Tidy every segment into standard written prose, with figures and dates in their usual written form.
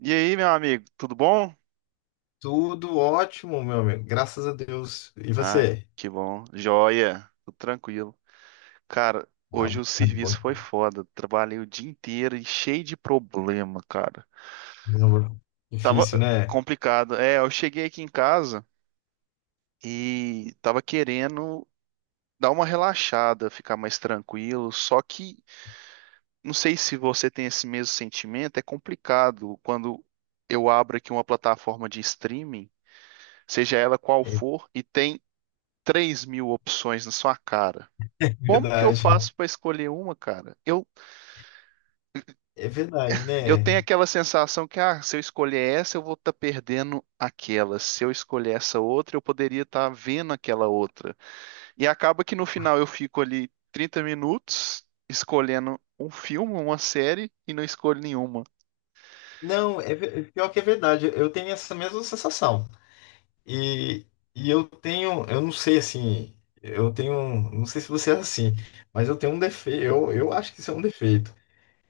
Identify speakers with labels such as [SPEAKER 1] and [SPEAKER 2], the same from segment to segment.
[SPEAKER 1] E aí, meu amigo, tudo bom?
[SPEAKER 2] Tudo ótimo, meu amigo. Graças a Deus. E
[SPEAKER 1] Ah,
[SPEAKER 2] você?
[SPEAKER 1] que bom. Joia, tudo tranquilo. Cara,
[SPEAKER 2] Ah,
[SPEAKER 1] hoje o
[SPEAKER 2] bom.
[SPEAKER 1] serviço foi foda. Trabalhei o dia inteiro e cheio de problema, cara.
[SPEAKER 2] Não.
[SPEAKER 1] Tava
[SPEAKER 2] Difícil, né?
[SPEAKER 1] complicado. É, eu cheguei aqui em casa e tava querendo dar uma relaxada, ficar mais tranquilo. Só que não sei se você tem esse mesmo sentimento, é complicado quando eu abro aqui uma plataforma de streaming, seja ela qual
[SPEAKER 2] É
[SPEAKER 1] for, e tem 3.000 opções na sua cara.
[SPEAKER 2] é
[SPEAKER 1] Como que eu
[SPEAKER 2] verdade.
[SPEAKER 1] faço para escolher uma, cara?
[SPEAKER 2] É verdade,
[SPEAKER 1] Eu tenho
[SPEAKER 2] né?
[SPEAKER 1] aquela sensação que, ah, se eu escolher essa, eu vou estar perdendo aquela. Se eu escolher essa outra, eu poderia estar vendo aquela outra. E acaba que no final eu fico ali 30 minutos escolhendo um filme, uma série e não escolho nenhuma.
[SPEAKER 2] Não, pior que é verdade. Eu tenho essa mesma sensação. E, eu não sei assim, não sei se você é assim, mas eu tenho um defeito. Eu acho que isso é um defeito.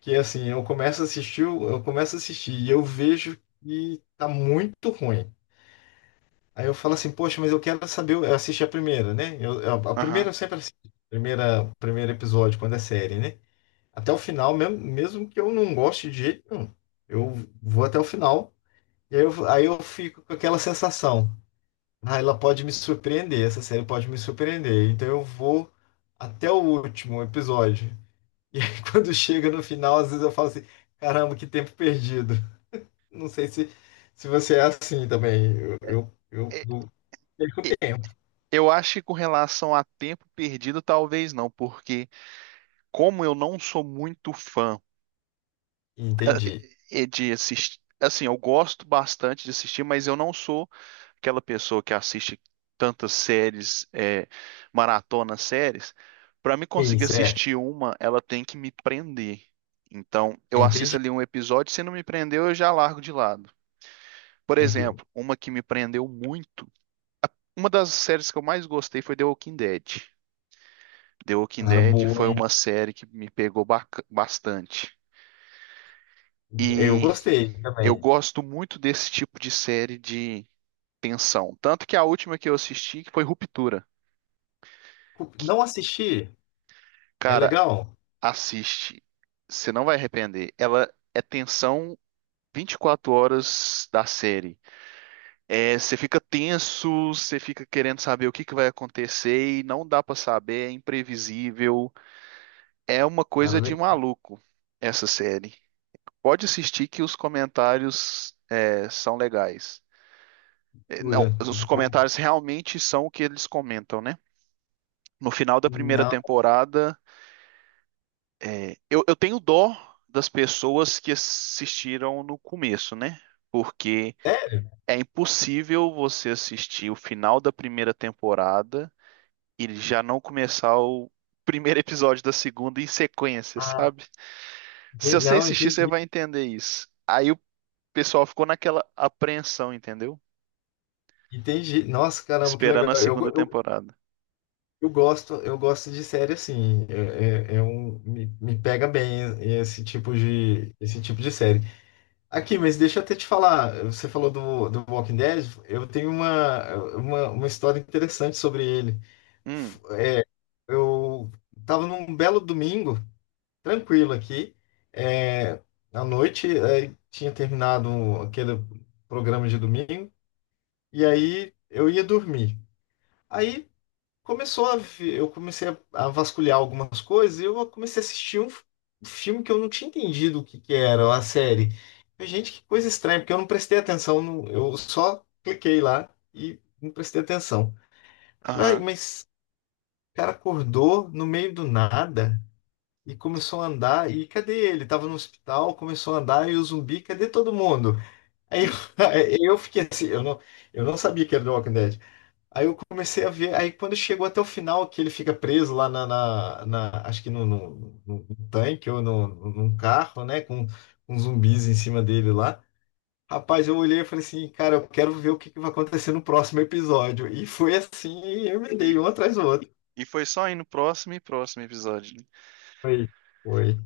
[SPEAKER 2] Que assim, eu começo a assistir e eu vejo que tá muito ruim. Aí eu falo assim, poxa, mas eu quero saber, eu assisti a primeira, né? A
[SPEAKER 1] Aham.
[SPEAKER 2] primeira eu sempre assisto, primeira, primeiro episódio, quando é série, né? Até o final, mesmo, mesmo que eu não goste de jeito nenhum, eu vou até o final, e aí eu fico com aquela sensação, ah, ela pode me surpreender, essa série pode me surpreender, então eu vou até o último episódio. E aí quando chega no final, às vezes eu falo assim, caramba, que tempo perdido. Não sei se, se você é assim também, eu, eu, eu,
[SPEAKER 1] E-
[SPEAKER 2] eu perco tempo.
[SPEAKER 1] Eu acho que com relação a tempo perdido, talvez não, porque como eu não sou muito fã
[SPEAKER 2] Entendi.
[SPEAKER 1] eh, de assistir, assim, eu gosto bastante de assistir, mas eu não sou aquela pessoa que assiste tantas séries, é, maratona séries, para me conseguir
[SPEAKER 2] Isso, é.
[SPEAKER 1] assistir uma, ela tem que me prender. Então, eu assisto
[SPEAKER 2] Entendi.
[SPEAKER 1] ali um episódio, se não me prendeu, eu já largo de lado. Por
[SPEAKER 2] Entendi.
[SPEAKER 1] exemplo, uma que me prendeu muito, uma das séries que eu mais gostei foi The Walking Dead. The Walking
[SPEAKER 2] Cara,
[SPEAKER 1] Dead
[SPEAKER 2] boa,
[SPEAKER 1] foi
[SPEAKER 2] hein?
[SPEAKER 1] uma série que me pegou bastante.
[SPEAKER 2] Eu
[SPEAKER 1] E
[SPEAKER 2] gostei
[SPEAKER 1] eu
[SPEAKER 2] também.
[SPEAKER 1] gosto muito desse tipo de série de tensão. Tanto que a última que eu assisti que foi Ruptura. Que,
[SPEAKER 2] Não assisti? É
[SPEAKER 1] cara,
[SPEAKER 2] legal?
[SPEAKER 1] Assiste. Você não vai arrepender. Ela é tensão 24 horas da série. É, você fica tenso, você fica querendo saber o que que vai acontecer e não dá pra saber, é imprevisível. É uma coisa de
[SPEAKER 2] Cara,
[SPEAKER 1] maluco essa série. Pode assistir que os comentários é, são legais. É, Não,
[SPEAKER 2] leitura. Eu
[SPEAKER 1] os
[SPEAKER 2] vou...
[SPEAKER 1] comentários realmente são o que eles comentam, né? No final da primeira
[SPEAKER 2] Não.
[SPEAKER 1] temporada, É, eu tenho dó das pessoas que assistiram no começo, né? Porque
[SPEAKER 2] É?
[SPEAKER 1] é impossível você assistir o final da primeira temporada e já não começar o primeiro episódio da segunda em sequência,
[SPEAKER 2] Ah,
[SPEAKER 1] sabe? Se você
[SPEAKER 2] não,
[SPEAKER 1] assistir, você
[SPEAKER 2] entendi.
[SPEAKER 1] vai entender isso. Aí o pessoal ficou naquela apreensão, entendeu?
[SPEAKER 2] Entendi. Nossa, caramba, que
[SPEAKER 1] Esperando
[SPEAKER 2] legal.
[SPEAKER 1] a segunda temporada.
[SPEAKER 2] Eu gosto de série assim. É um, me pega bem esse tipo de série. Aqui, mas deixa eu até te falar. Você falou do Walking Dead. Eu tenho uma história interessante sobre ele.
[SPEAKER 1] Hum,
[SPEAKER 2] Eu tava num belo domingo, tranquilo aqui, é, à noite, aí tinha terminado aquele programa de domingo, e aí eu ia dormir. Aí eu comecei a vasculhar algumas coisas e eu comecei a assistir um filme que eu não tinha entendido o que que era, a série. Eu, gente, que coisa estranha, porque eu não prestei atenção, eu só cliquei lá e não prestei atenção. Eu falei: "Ai,
[SPEAKER 1] aham.
[SPEAKER 2] mas o cara acordou no meio do nada, e começou a andar. E cadê ele? Tava no hospital, começou a andar e o zumbi, cadê todo mundo?" Aí eu, aí eu fiquei assim, eu não sabia que era The Walking Dead. Aí eu comecei a ver, aí quando chegou até o final, que ele fica preso lá acho que no tanque ou no, num carro, né, com zumbis em cima dele lá. Rapaz, eu olhei e falei assim, cara, eu quero ver o que que vai acontecer no próximo episódio. E foi assim, eu me
[SPEAKER 1] E,
[SPEAKER 2] dei um atrás do outro.
[SPEAKER 1] e foi só aí no próximo e próximo episódio, né?
[SPEAKER 2] Foi, foi,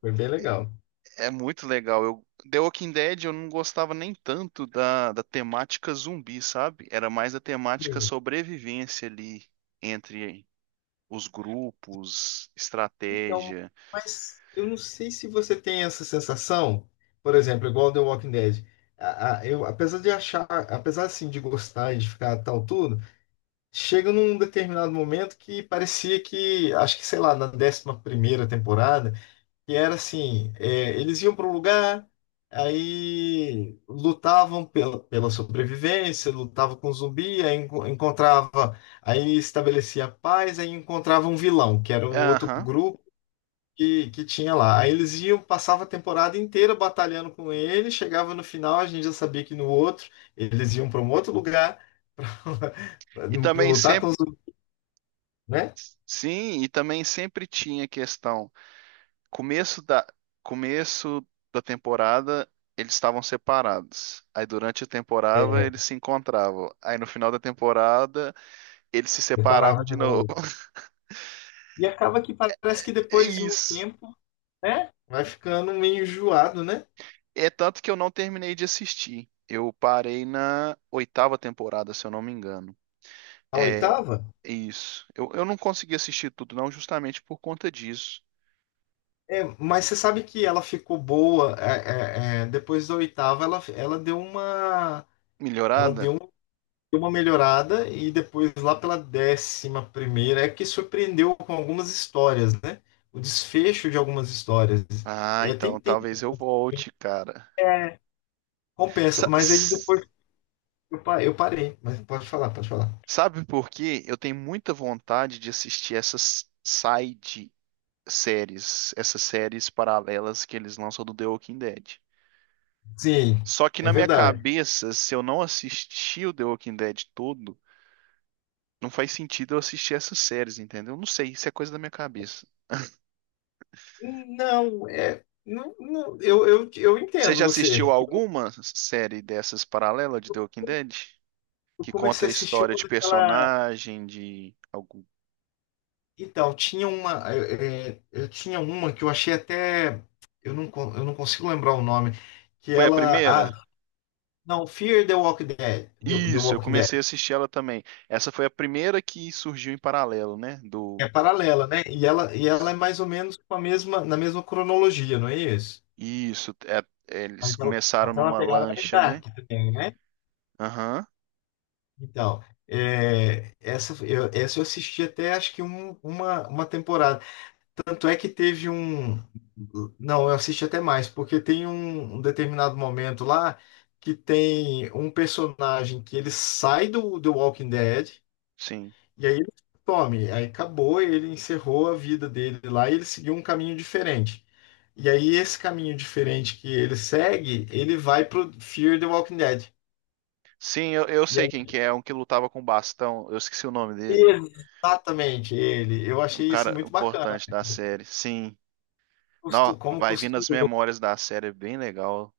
[SPEAKER 2] foi bem legal.
[SPEAKER 1] É muito legal. Eu, The Walking Dead eu não gostava nem tanto da, da temática zumbi, sabe? Era mais a temática sobrevivência ali entre os grupos,
[SPEAKER 2] Então,
[SPEAKER 1] estratégia.
[SPEAKER 2] mas eu não sei se você tem essa sensação, por exemplo, igual The Walking Dead. Eu, apesar de achar, apesar assim de gostar e de ficar tal tudo, chega num determinado momento que parecia que, acho que sei lá, na décima primeira temporada, que era assim, é, eles iam para um lugar, aí lutavam pela, pela sobrevivência, lutavam com zumbi, encontrava, aí estabelecia a paz, aí encontrava um vilão, que era um outro
[SPEAKER 1] Aham.
[SPEAKER 2] grupo que tinha lá. Aí eles iam, passava a temporada inteira batalhando com ele, chegava no final, a gente já sabia que no outro eles iam para um outro lugar
[SPEAKER 1] E também
[SPEAKER 2] lutar com
[SPEAKER 1] sempre,
[SPEAKER 2] os, né?
[SPEAKER 1] sim, e também sempre tinha questão. Começo da, começo da temporada eles estavam separados. Aí durante a temporada
[SPEAKER 2] É,
[SPEAKER 1] eles se encontravam. Aí no final da temporada eles se separavam
[SPEAKER 2] preparava
[SPEAKER 1] de
[SPEAKER 2] de
[SPEAKER 1] novo.
[SPEAKER 2] novo. E acaba que parece que
[SPEAKER 1] É
[SPEAKER 2] depois de um
[SPEAKER 1] isso.
[SPEAKER 2] tempo, né? Vai ficando meio enjoado, né?
[SPEAKER 1] É tanto que eu não terminei de assistir. Eu parei na oitava temporada, se eu não me engano.
[SPEAKER 2] A
[SPEAKER 1] É
[SPEAKER 2] oitava?
[SPEAKER 1] isso. Eu não consegui assistir tudo, não, justamente por conta disso.
[SPEAKER 2] É, mas você sabe que ela ficou boa. É, depois da oitava, ela deu uma. Ela
[SPEAKER 1] Melhorada?
[SPEAKER 2] deu deu uma melhorada e depois lá pela décima primeira é que surpreendeu com algumas histórias, né? O desfecho de algumas histórias.
[SPEAKER 1] Ah, então
[SPEAKER 2] Tem,
[SPEAKER 1] talvez eu volte, cara.
[SPEAKER 2] é, compensa,
[SPEAKER 1] Sa-
[SPEAKER 2] mas aí depois
[SPEAKER 1] s-
[SPEAKER 2] eu parei, mas pode falar, pode falar.
[SPEAKER 1] sabe por quê? Eu tenho muita vontade de assistir essas side séries, essas séries paralelas que eles lançam do The Walking Dead.
[SPEAKER 2] Sim,
[SPEAKER 1] Só que
[SPEAKER 2] é
[SPEAKER 1] na minha
[SPEAKER 2] verdade.
[SPEAKER 1] cabeça, se eu não assistir o The Walking Dead todo Não faz sentido eu assistir essas séries, entendeu? Não sei, isso é coisa da minha cabeça.
[SPEAKER 2] Não, não, eu
[SPEAKER 1] Você
[SPEAKER 2] entendo
[SPEAKER 1] já assistiu
[SPEAKER 2] você.
[SPEAKER 1] alguma série dessas paralela de The Walking Dead?
[SPEAKER 2] Eu
[SPEAKER 1] Que conta
[SPEAKER 2] comecei
[SPEAKER 1] a
[SPEAKER 2] a assistir
[SPEAKER 1] história
[SPEAKER 2] uma
[SPEAKER 1] de
[SPEAKER 2] daquela.
[SPEAKER 1] personagem, de algum.
[SPEAKER 2] Então, tinha uma, eu tinha uma que eu achei até, eu não consigo lembrar o nome, que
[SPEAKER 1] Foi a
[SPEAKER 2] ela...
[SPEAKER 1] primeira?
[SPEAKER 2] Não, Fear the Walking Dead, The
[SPEAKER 1] Isso, eu
[SPEAKER 2] Walking
[SPEAKER 1] comecei a
[SPEAKER 2] Dead
[SPEAKER 1] assistir ela também. Essa foi a primeira que surgiu em paralelo, né? Do.
[SPEAKER 2] é paralela, né? E ela é mais ou menos com a mesma, na mesma cronologia, não é isso?
[SPEAKER 1] Isso, é- eles
[SPEAKER 2] Mas
[SPEAKER 1] começaram
[SPEAKER 2] ela tem uma
[SPEAKER 1] numa
[SPEAKER 2] pegada mais
[SPEAKER 1] lancha, né?
[SPEAKER 2] dark também, né?
[SPEAKER 1] Aham,
[SPEAKER 2] Então, é, essa eu assisti até acho que uma temporada. Tanto é que teve um. Não, eu assisti até mais, porque tem um determinado momento lá que tem um personagem que ele sai do The Walking Dead.
[SPEAKER 1] sim.
[SPEAKER 2] E aí ele some, aí acabou, ele encerrou a vida dele lá e ele seguiu um caminho diferente. E aí esse caminho diferente que ele segue, ele vai pro Fear the Walking Dead.
[SPEAKER 1] Sim, eu
[SPEAKER 2] E
[SPEAKER 1] sei
[SPEAKER 2] aí,
[SPEAKER 1] quem que é, um que lutava com bastão. Eu esqueci o nome dele.
[SPEAKER 2] exatamente ele. Eu
[SPEAKER 1] É um
[SPEAKER 2] achei isso
[SPEAKER 1] cara
[SPEAKER 2] muito bacana.
[SPEAKER 1] importante da série. Sim. Não,
[SPEAKER 2] Como
[SPEAKER 1] vai vindo as
[SPEAKER 2] costurou.
[SPEAKER 1] memórias da série, é bem legal.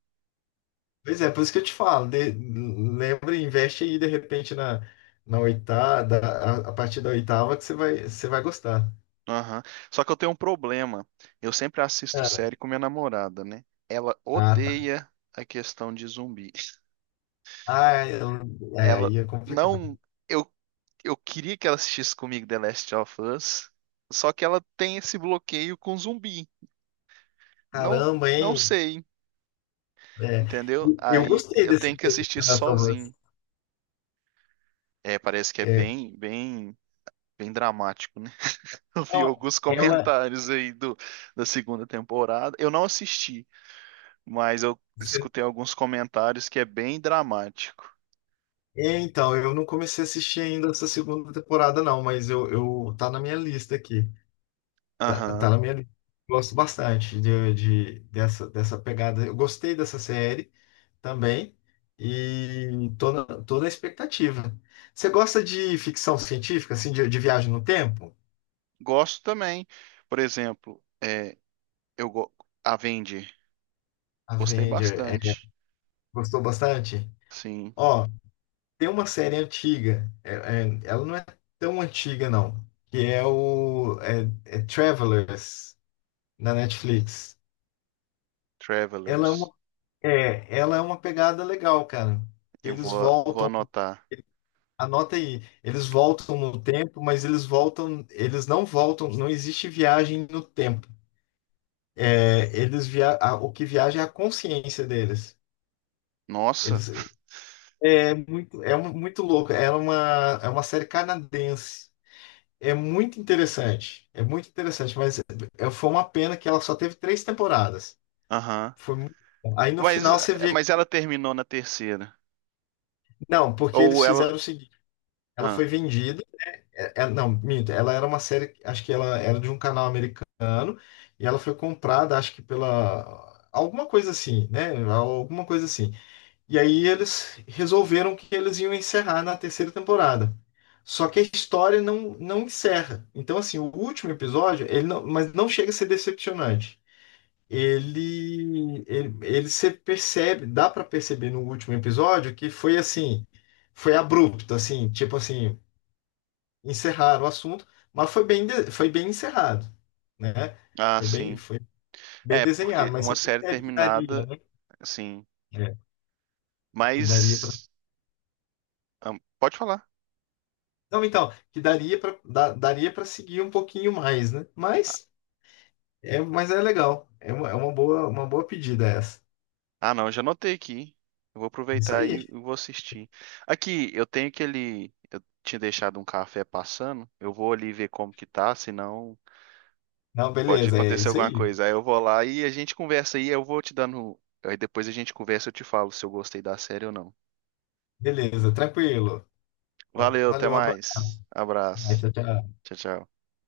[SPEAKER 2] Pois é, por isso que eu te falo. Lembra, investe aí de repente na, na oitava, a partir da oitava que você vai gostar.
[SPEAKER 1] Aham. Só que eu tenho um problema. Eu sempre assisto
[SPEAKER 2] Ah.
[SPEAKER 1] série com minha namorada, né? Ela
[SPEAKER 2] Ah, tá.
[SPEAKER 1] odeia a questão de zumbi.
[SPEAKER 2] É,
[SPEAKER 1] Ela
[SPEAKER 2] aí é complicado.
[SPEAKER 1] não. Eu, eu queria que ela assistisse comigo The Last of Us, só que ela tem esse bloqueio com zumbi. Não,
[SPEAKER 2] Caramba,
[SPEAKER 1] não
[SPEAKER 2] hein?
[SPEAKER 1] sei,
[SPEAKER 2] É,
[SPEAKER 1] entendeu?
[SPEAKER 2] e eu
[SPEAKER 1] Aí
[SPEAKER 2] gostei
[SPEAKER 1] eu tenho
[SPEAKER 2] dessa
[SPEAKER 1] que assistir
[SPEAKER 2] relação.
[SPEAKER 1] sozinho. É, parece que é
[SPEAKER 2] É,
[SPEAKER 1] bem, bem, bem dramático, né? Eu vi
[SPEAKER 2] não,
[SPEAKER 1] alguns
[SPEAKER 2] ela...
[SPEAKER 1] comentários aí do, da segunda temporada. Eu não assisti, mas eu
[SPEAKER 2] se-
[SPEAKER 1] escutei alguns comentários que é bem dramático.
[SPEAKER 2] É, então, eu não comecei a assistir ainda essa segunda temporada, não, mas eu tá na minha lista aqui. Tá
[SPEAKER 1] Aham.
[SPEAKER 2] na minha lista. Gosto bastante de, dessa, dessa pegada. Eu gostei dessa série também e tô na expectativa. Você gosta de ficção científica, assim, de viagem no tempo?
[SPEAKER 1] Gosto também. Por exemplo, é, eu go Avenger. Gostei
[SPEAKER 2] Avenger, é,
[SPEAKER 1] bastante.
[SPEAKER 2] gostou bastante?
[SPEAKER 1] Sim.
[SPEAKER 2] Ó, tem uma série antiga, ela não é tão antiga, não, que é o é, é Travelers, na Netflix. Ela é
[SPEAKER 1] Travelers.
[SPEAKER 2] uma, é, ela é uma pegada legal, cara. Eles
[SPEAKER 1] Vou
[SPEAKER 2] voltam,
[SPEAKER 1] anotar.
[SPEAKER 2] anota aí, eles voltam no tempo, mas eles voltam, eles não voltam, não existe viagem no tempo. É, o que viaja é a consciência deles.
[SPEAKER 1] Nossa.
[SPEAKER 2] Eles, é muito, muito louco. É uma série canadense. É muito interessante, mas foi uma pena que ela só teve três temporadas.
[SPEAKER 1] Aham.
[SPEAKER 2] Foi muito... bom. Aí no
[SPEAKER 1] Mas,
[SPEAKER 2] final você vê,
[SPEAKER 1] mas
[SPEAKER 2] que...
[SPEAKER 1] ela terminou na terceira.
[SPEAKER 2] não, porque
[SPEAKER 1] Ou
[SPEAKER 2] eles
[SPEAKER 1] ela.
[SPEAKER 2] fizeram o seguinte, ela foi
[SPEAKER 1] Ah,
[SPEAKER 2] vendida, não, minto, ela era uma série, acho que ela era de um canal americano, e ela foi comprada, acho que pela, alguma coisa assim, né, alguma coisa assim. E aí eles resolveram que eles iam encerrar na terceira temporada. Só que a história não, não encerra. Então, assim, o último episódio, ele não, mas não chega a ser decepcionante. Ele se percebe, dá para perceber no último episódio que foi assim, foi abrupto, assim, tipo assim, encerraram o assunto, mas foi bem, foi bem encerrado, né?
[SPEAKER 1] ah, sim.
[SPEAKER 2] Foi bem
[SPEAKER 1] É,
[SPEAKER 2] desenhado,
[SPEAKER 1] porque
[SPEAKER 2] mas
[SPEAKER 1] uma
[SPEAKER 2] você
[SPEAKER 1] série
[SPEAKER 2] percebe que daria,
[SPEAKER 1] terminada,
[SPEAKER 2] né?
[SPEAKER 1] assim.
[SPEAKER 2] É, que daria...
[SPEAKER 1] Mas. Ah, pode falar.
[SPEAKER 2] Não, então, que daria para daria para seguir um pouquinho mais, né? Mas é legal. É uma boa pedida essa.
[SPEAKER 1] Ah, não, eu já anotei aqui. Eu vou
[SPEAKER 2] Isso
[SPEAKER 1] aproveitar
[SPEAKER 2] aí.
[SPEAKER 1] e vou assistir. Aqui, eu tenho aquele. Eu tinha deixado um café passando. Eu vou ali ver como que tá, senão
[SPEAKER 2] Não,
[SPEAKER 1] pode
[SPEAKER 2] beleza, é
[SPEAKER 1] acontecer
[SPEAKER 2] isso
[SPEAKER 1] alguma
[SPEAKER 2] aí.
[SPEAKER 1] coisa. Aí eu vou lá e a gente conversa aí. Eu vou te dando. Aí depois a gente conversa e eu te falo se eu gostei da série ou não.
[SPEAKER 2] Beleza, tranquilo. Ó,
[SPEAKER 1] Valeu, até
[SPEAKER 2] valeu, um abraço.
[SPEAKER 1] mais. Abraço.
[SPEAKER 2] Tchau, tchau.
[SPEAKER 1] Tchau, tchau.